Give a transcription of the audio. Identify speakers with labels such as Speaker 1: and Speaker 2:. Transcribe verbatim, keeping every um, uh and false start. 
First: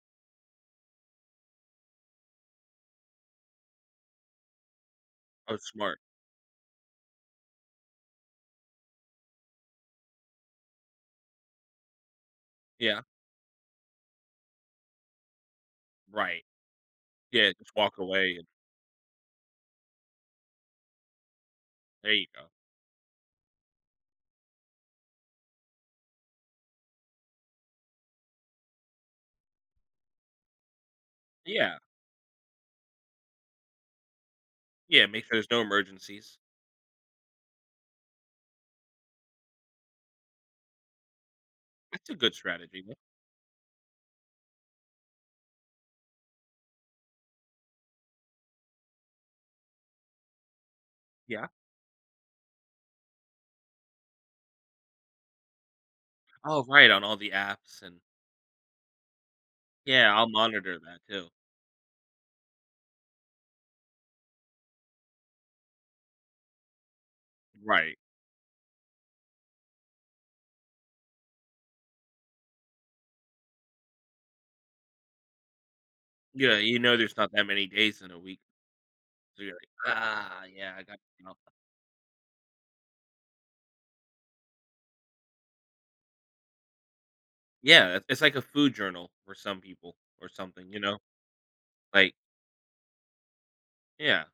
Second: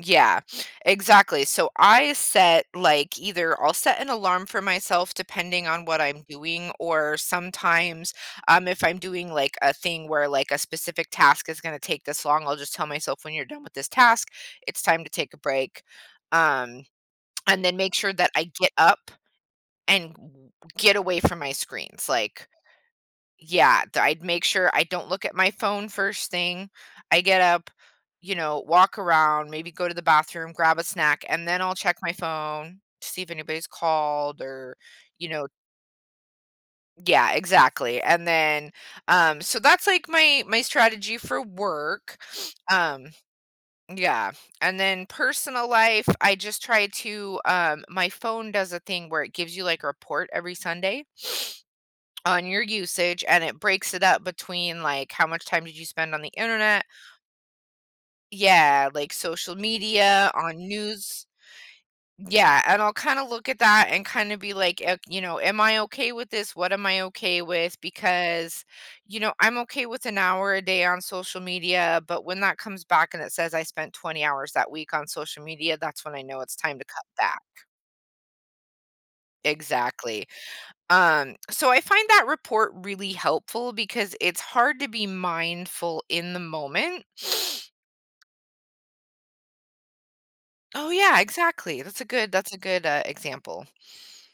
Speaker 1: Yeah, exactly, so, I set like, either I'll set an alarm for myself
Speaker 2: Oh
Speaker 1: depending on
Speaker 2: smart.
Speaker 1: what I'm doing, or sometimes, um, if I'm doing, like, a thing where, like, a specific task is gonna take this long, I'll just tell
Speaker 2: Yeah.
Speaker 1: myself, "When you're done with this task, it's time to take a break,"
Speaker 2: Right.
Speaker 1: um,
Speaker 2: Yeah,
Speaker 1: and
Speaker 2: just
Speaker 1: then make
Speaker 2: walk
Speaker 1: sure that
Speaker 2: away
Speaker 1: I
Speaker 2: and
Speaker 1: get up and g get away from my screens,
Speaker 2: There you go.
Speaker 1: like yeah, d I'd make sure I don't look at my phone first thing, I get up, you know, walk around, maybe go to the bathroom, grab a snack, and then I'll
Speaker 2: Yeah.
Speaker 1: check my phone to see if anybody's called or,
Speaker 2: Yeah, make
Speaker 1: you
Speaker 2: sure
Speaker 1: know
Speaker 2: there's no emergencies.
Speaker 1: Yeah, exactly, and then, um so, that's, like, my my strategy for
Speaker 2: That's a
Speaker 1: work,
Speaker 2: good strategy, yeah.
Speaker 1: um yeah, and then personal life, I just try to, um my phone does a thing where it gives you, like, a report every Sunday
Speaker 2: Yeah.
Speaker 1: on your usage and it breaks it up between, like, how much time did you spend on the
Speaker 2: Oh,
Speaker 1: internet
Speaker 2: right, on all the apps and
Speaker 1: Yeah, like, social
Speaker 2: Yeah, I'll
Speaker 1: media, on
Speaker 2: monitor that
Speaker 1: news
Speaker 2: too.
Speaker 1: Yeah, and I'll kinda look at that and kinda be, like, i you know, "Am I okay with this? What am I okay with?"
Speaker 2: Right.
Speaker 1: Because, you know, I'm okay with an hour a day on social media, but when that comes back and it says I spent twenty hours that week on social media, that's when I know it's
Speaker 2: Yeah,
Speaker 1: time
Speaker 2: you
Speaker 1: to
Speaker 2: know,
Speaker 1: cut
Speaker 2: there's not
Speaker 1: back.
Speaker 2: that many days in a week, so, you're like,
Speaker 1: Exactly,
Speaker 2: "Ah, yeah, I got" you know?
Speaker 1: um, so I find that report really helpful because it's hard to be mindful in the moment
Speaker 2: Yeah, it it's, like, a food journal for some people or something, you
Speaker 1: Oh
Speaker 2: know?
Speaker 1: yeah, exactly, that's a
Speaker 2: Like
Speaker 1: good that's a good, uh, example.
Speaker 2: Yeah.